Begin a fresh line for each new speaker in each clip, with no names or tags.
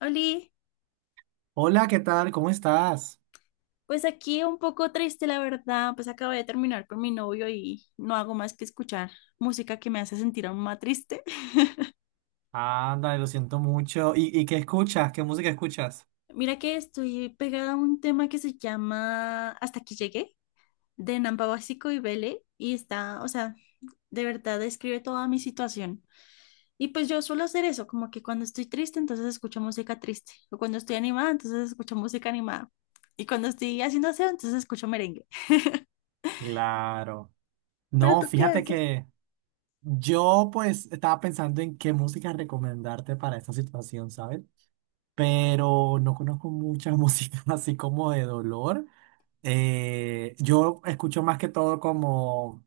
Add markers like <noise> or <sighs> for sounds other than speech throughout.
Oli,
Hola, ¿qué tal? ¿Cómo estás?
pues aquí un poco triste, la verdad, pues acabo de terminar con mi novio y no hago más que escuchar música que me hace sentir aún más triste. <laughs>
Anda, lo siento mucho. ¿Y qué escuchas? ¿Qué música escuchas?
Mira que estoy pegada a un tema que se llama Hasta aquí llegué, de Nampa Básico y Vele, y está, o sea, de verdad describe toda mi situación. Y pues yo suelo hacer eso, como que cuando estoy triste, entonces escucho música triste, o cuando estoy animada, entonces escucho música animada, y cuando estoy haciendo aseo, entonces escucho merengue. <laughs>
Claro.
¿Pero
No,
tú qué
fíjate
haces?
que yo pues estaba pensando en qué música recomendarte para esta situación, ¿sabes? Pero no conozco mucha <laughs> música así como de dolor. Yo escucho más que todo como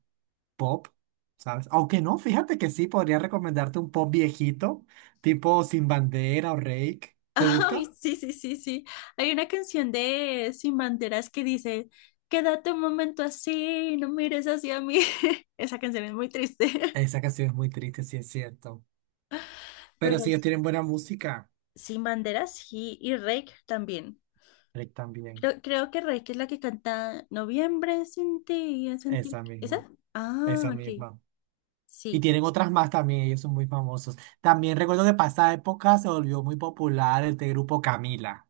pop, ¿sabes? Aunque no, fíjate que sí, podría recomendarte un pop viejito, tipo Sin Bandera o Reik. ¿Te
Ay,
gusta?
sí, sí, sí, sí. Hay una canción de Sin Banderas que dice, quédate un momento así, no mires hacia mí. <laughs> Esa canción es muy triste.
Esa canción es muy triste, sí es cierto.
<laughs>
Pero
Pero
si ellos tienen buena música,
Sin Banderas sí, y Reik también.
Rick también.
Creo que Reik es la que canta Noviembre sin ti, ya sentí.
Esa misma,
¿Esa? Ah,
esa
ok.
misma. Y
Sí.
tienen otras más también, ellos son muy famosos. También recuerdo que pasada época se volvió muy popular este grupo Camila.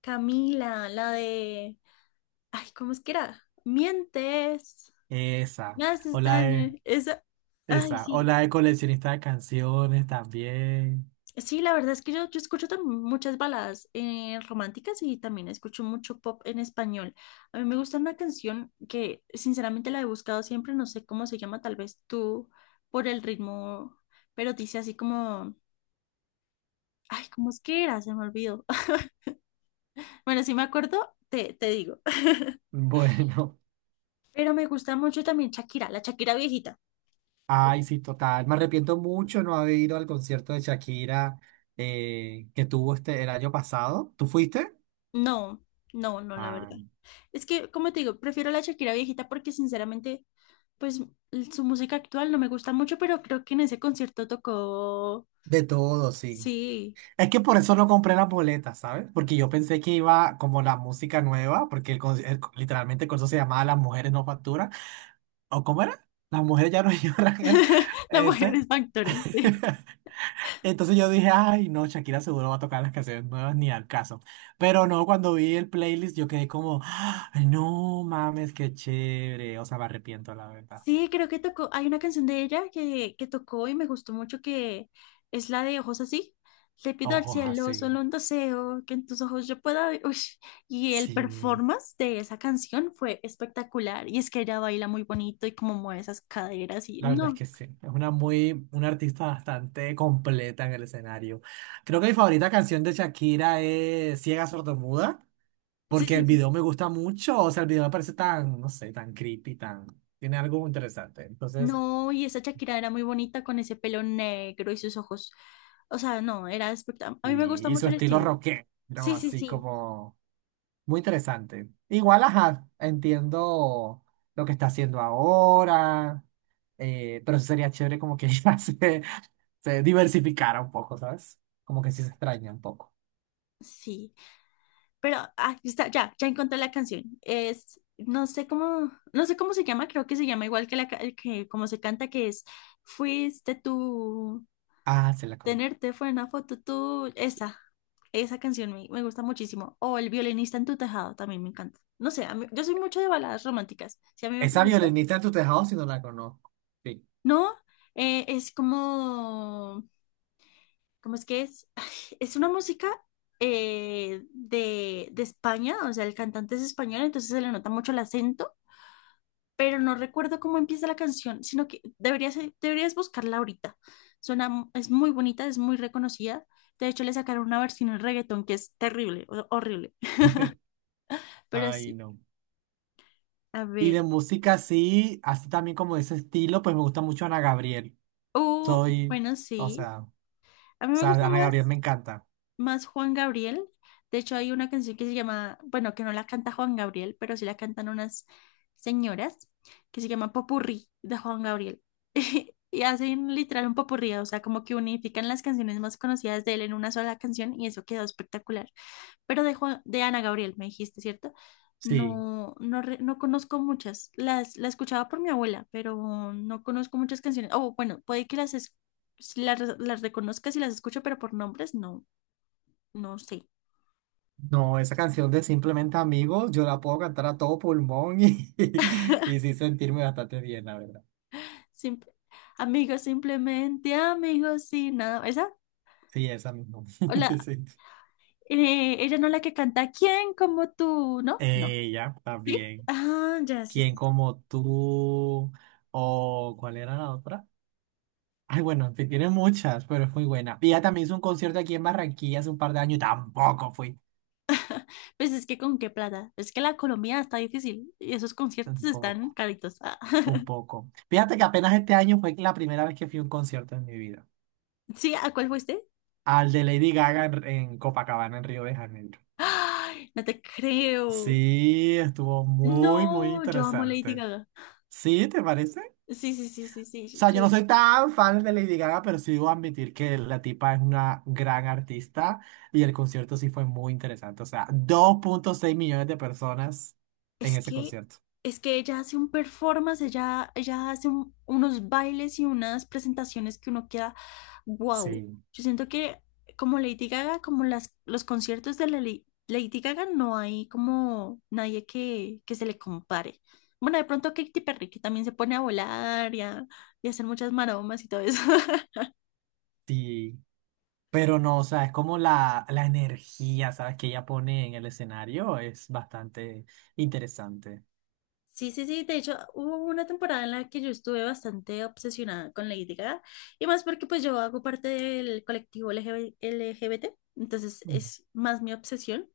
Camila, la de. Ay, ¿cómo es que era? Mientes, me
Esa. O
haces
la
daño.
de,
Esa. Ay,
esa. O
sí.
la de coleccionista de canciones también. <laughs>
Sí, la verdad es que yo escucho también muchas baladas románticas, y también escucho mucho pop en español. A mí me gusta una canción que sinceramente la he buscado siempre, no sé cómo se llama, tal vez tú por el ritmo, pero dice así como, ay, ¿cómo es que era? Se me olvidó. <laughs> Bueno, si me acuerdo, te digo.
Bueno.
Pero me gusta mucho también Shakira, la Shakira viejita.
Ay, sí, total. Me arrepiento mucho no haber ido al concierto de Shakira que tuvo este el año pasado. ¿Tú fuiste?
No, no, no, la verdad.
Ay,
Es que, como te digo, prefiero la Shakira viejita porque sinceramente, pues su música actual no me gusta mucho, pero creo que en ese concierto tocó,
de todo, sí.
sí.
Es que por eso no compré las boletas, ¿sabes? Porque yo pensé que iba como la música nueva, porque el, con- el- literalmente el concierto se llamaba Las mujeres no facturan. ¿O cómo era? Las mujeres ya no <laughs> lloran, era
<laughs> La Mujer
ese.
es Factora, sí.
<laughs> Entonces yo dije, ay, no, Shakira seguro va a tocar las canciones nuevas, ni al caso. Pero no, cuando vi el playlist yo quedé como, "Ay, no mames, qué chévere". O sea, me arrepiento, la verdad.
Sí, creo que tocó, hay una canción de ella que tocó y me gustó mucho, que es la de Ojos así. Le pido al
Ojos
cielo
así.
solo un deseo, que en tus ojos yo pueda ver. Uy. Y el
Sí.
performance de esa canción fue espectacular. Y es que ella baila muy bonito y como mueve esas caderas y
La verdad es
no.
que sí, es una muy, una artista bastante completa en el escenario. Creo que mi favorita canción de Shakira es Ciega Sordomuda,
Sí,
porque
sí,
el
sí.
video me gusta mucho, o sea, el video me parece tan, no sé, tan creepy, tan, tiene algo interesante. Entonces,
No, y esa Shakira era muy bonita con ese pelo negro y sus ojos. O sea, no, era espectacular. A mí me gusta
y su
mucho el
estilo
estilo.
rockero,
Sí, sí,
así
sí.
como muy interesante. Igual, ajá, entiendo lo que está haciendo ahora, pero sí sería chévere como que <laughs> ya se diversificara un poco, ¿sabes? Como que sí se extraña un poco.
Sí, pero ah, está, ya, ya encontré la canción. Es, no sé cómo se llama, creo que se llama igual que que como se canta, que es Fuiste tú,
Ah, se la conozco.
tenerte fue una foto tú. Esa canción me gusta muchísimo. O El violinista en tu tejado también me encanta. No sé, yo soy mucho de baladas románticas. Si a mí me
Esa
preguntan.
violinista en tu tejado, si no la conozco. Sí.
No, es como, ¿cómo es que es? <sighs> Es una música de España, o sea, el cantante es español, entonces se le nota mucho el acento, pero no recuerdo cómo empieza la canción, sino que deberías buscarla ahorita. Suena, es muy bonita, es muy reconocida. De hecho, le sacaron una versión en reggaetón que es terrible, horrible.
<laughs>
<laughs> Pero
Ay,
sí,
no.
a
Y
ver.
de música, sí, así también como de ese estilo, pues me gusta mucho Ana Gabriel.
Oh,
Soy,
bueno,
o
sí.
sea, o
A mí me
sea,
gusta
Ana
más.
Gabriel me encanta.
más Juan Gabriel. De hecho, hay una canción que se llama, bueno, que no la canta Juan Gabriel, pero sí la cantan unas señoras, que se llama Popurrí de Juan Gabriel. <laughs> Y hacen literal un popurrí, o sea, como que unifican las canciones más conocidas de él en una sola canción, y eso quedó espectacular. Pero de Ana Gabriel, me dijiste, ¿cierto?
Sí.
No, no, no conozco muchas. La escuchaba por mi abuela, pero no conozco muchas canciones. Oh, bueno, puede que las reconozca si las escucho, pero por nombres no. No sé.
No, esa canción de Simplemente Amigos, yo la puedo cantar a todo pulmón y, <laughs> y, sí sentirme bastante bien, la verdad.
Simple- simplemente amigos y nada. ¿Esa?
Sí, esa misma.
Hola.
<laughs> Sí.
Ella no, la que canta ¿Quién como tú? ¿No? No.
Ella
¿Sí?
también.
Ah, ya, sí,
¿Quién
sí, sí.
como tú? ¿O cuál era la otra? Ay, bueno, en fin, tiene muchas, pero es muy buena. Y ella también hizo un concierto aquí en Barranquilla hace un par de años y tampoco fui.
Pues es que con qué plata. Es que la Colombia está difícil y esos conciertos
Un
están
poco,
caritos. Ah.
un
<laughs>
poco. Fíjate que apenas este año fue la primera vez que fui a un concierto en mi vida.
¿Sí? ¿A cuál fuiste?
Al de Lady Gaga en Copacabana, en Río de Janeiro.
¡Ay! No te creo.
Sí, estuvo muy, muy
No, yo amo Lady
interesante.
Gaga.
¿Sí, te parece?
Sí, sí, sí, sí,
O
sí.
sea, yo no
Yo.
soy tan fan de Lady Gaga, pero sí debo admitir que la tipa es una gran artista y el concierto sí fue muy interesante. O sea, 2,6 millones de personas en
Es
ese
que,
concierto.
es que ella hace un performance, ella hace unos bailes y unas presentaciones que uno queda, wow.
Sí,
Yo siento que como Lady Gaga, como los conciertos de Lady Gaga, no hay como nadie que se le compare. Bueno, de pronto Katy Perry, que también se pone a volar y a hacer muchas maromas y todo eso. <laughs>
sí. Pero no, o sea, es como la energía, ¿sabes? Que ella pone en el escenario es bastante interesante.
Sí, sí, sí. De hecho, hubo una temporada en la que yo estuve bastante obsesionada con Lady Gaga. Y más porque pues yo hago parte del colectivo LGBT. Entonces
Mm.
es más mi obsesión.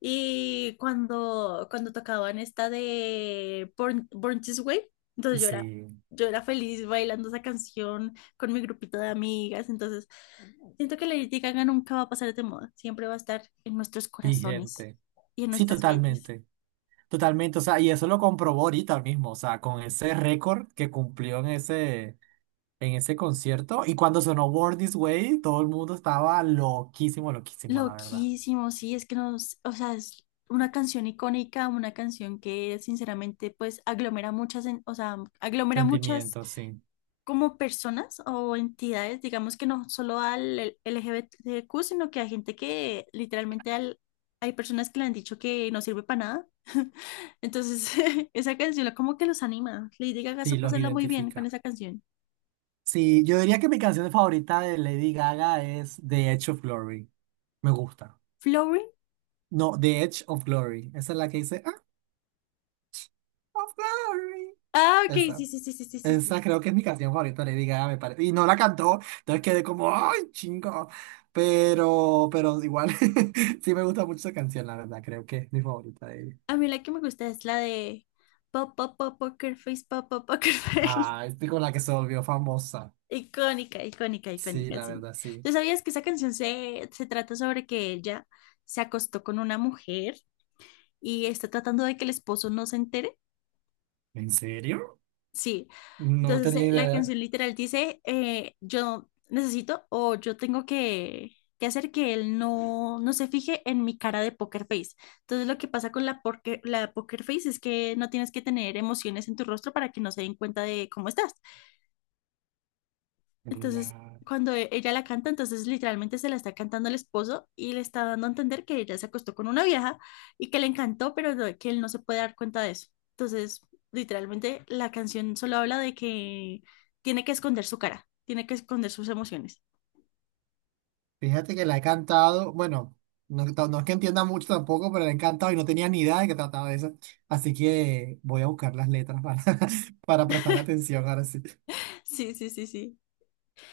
Y cuando tocaban esta de Born This Way, entonces yo era,
Sí,
yo era feliz bailando esa canción con mi grupito de amigas. Entonces siento que Lady Gaga nunca va a pasar de moda. Siempre va a estar en nuestros corazones
vigente.
y en
Sí,
nuestras mentes.
totalmente. Totalmente, o sea, y eso lo comprobó ahorita mismo, o sea, con ese récord que cumplió en ese concierto. Y cuando sonó Born This Way, todo el mundo estaba loquísimo, loquísimo, la verdad.
Loquísimo, sí, es que nos, o sea, es una canción icónica, una canción que sinceramente pues o sea, aglomera muchas
Sentimientos, sí,
como personas o entidades, digamos que no solo al LGBTQ, sino que a gente que literalmente hay personas que le han dicho que no sirve para nada. <laughs> Entonces, <laughs> esa canción como que los anima. Lady Gaga
sí,
supo
los
hacerla muy bien con
identifica.
esa canción.
Sí, yo diría que mi canción favorita de Lady Gaga es The Edge of Glory. Me gusta.
Flowering.
No, The Edge of Glory. Esa es la que dice, "Ah, of Glory".
Ah, ok, sí,
Esa.
sí, sí, sí, sí, sí.
Esa creo que es mi canción favorita de Lady Gaga, me parece. Y no la cantó, entonces quedé como, ¡ay, chingo! Pero igual, <laughs> sí me gusta mucho esa canción, la verdad, creo que es mi favorita de ella.
A mí la que me gusta es la de Pop, Pop, Pop, Poker Face, Pop, Pop, Poker Face.
Ah, es con la que se volvió famosa.
<laughs> Icónica, icónica,
Sí,
icónica,
la
sí.
verdad, sí.
¿Tú sabías que esa canción se trata sobre que ella se acostó con una mujer y está tratando de que el esposo no se entere?
¿En serio?
Sí,
No
entonces
tenía
la
idea.
canción literal dice, yo necesito, o yo tengo que hacer que él no se fije en mi cara de poker face. Entonces lo que pasa porque, la poker face es que no tienes que tener emociones en tu rostro para que no se den cuenta de cómo estás. Entonces,
La-
cuando ella la canta, entonces literalmente se la está cantando el esposo, y le está dando a entender que ella se acostó con una vieja y que le encantó, que él no se puede dar cuenta de eso. Entonces, literalmente la canción solo habla de que tiene que esconder su cara, tiene que esconder sus emociones.
fíjate que la he cantado, bueno, no, ta- no es que entienda mucho tampoco, pero la he cantado y no tenía ni idea de que trataba de eso. Así que voy a buscar las letras para, <laughs> para prestarle atención ahora sí.
Sí, sí, sí, sí.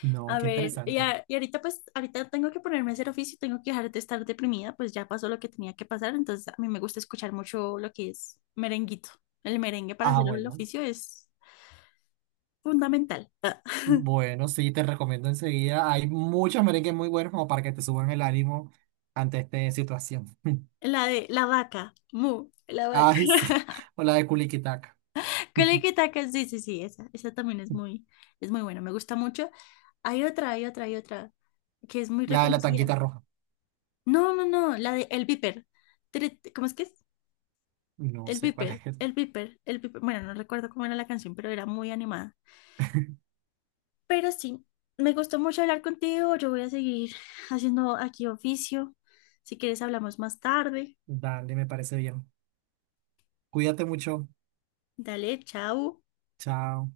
No,
A
qué
ver,
interesante.
ahorita tengo que ponerme a hacer oficio, tengo que dejar de estar deprimida, pues ya pasó lo que tenía que pasar, entonces a mí me gusta escuchar mucho lo que es merenguito. El merengue para
Ah,
hacer el
bueno.
oficio es fundamental.
Bueno, sí, te recomiendo enseguida. Hay muchos merengues muy buenos como para que te suban el ánimo ante esta situación. <laughs>
La de la vaca, mu, la
Ay, sí.
vaca.
O la de Culiquitaca.
<laughs>
<laughs>
Que taca, sí, sí, sí, esa también es muy buena, me gusta mucho. Hay otra, que es muy
La de la
reconocida.
tanquita roja.
No, no, no, la de El Viper. ¿Cómo es que es?
No
El
sé cuál
Viper,
es.
El Viper, El Viper. Bueno, no recuerdo cómo era la canción, pero era muy animada.
<laughs>
Pero sí, me gustó mucho hablar contigo, yo voy a seguir haciendo aquí oficio. Si quieres hablamos más tarde.
Dale, me parece bien. Cuídate mucho.
Dale, chao.
Chao.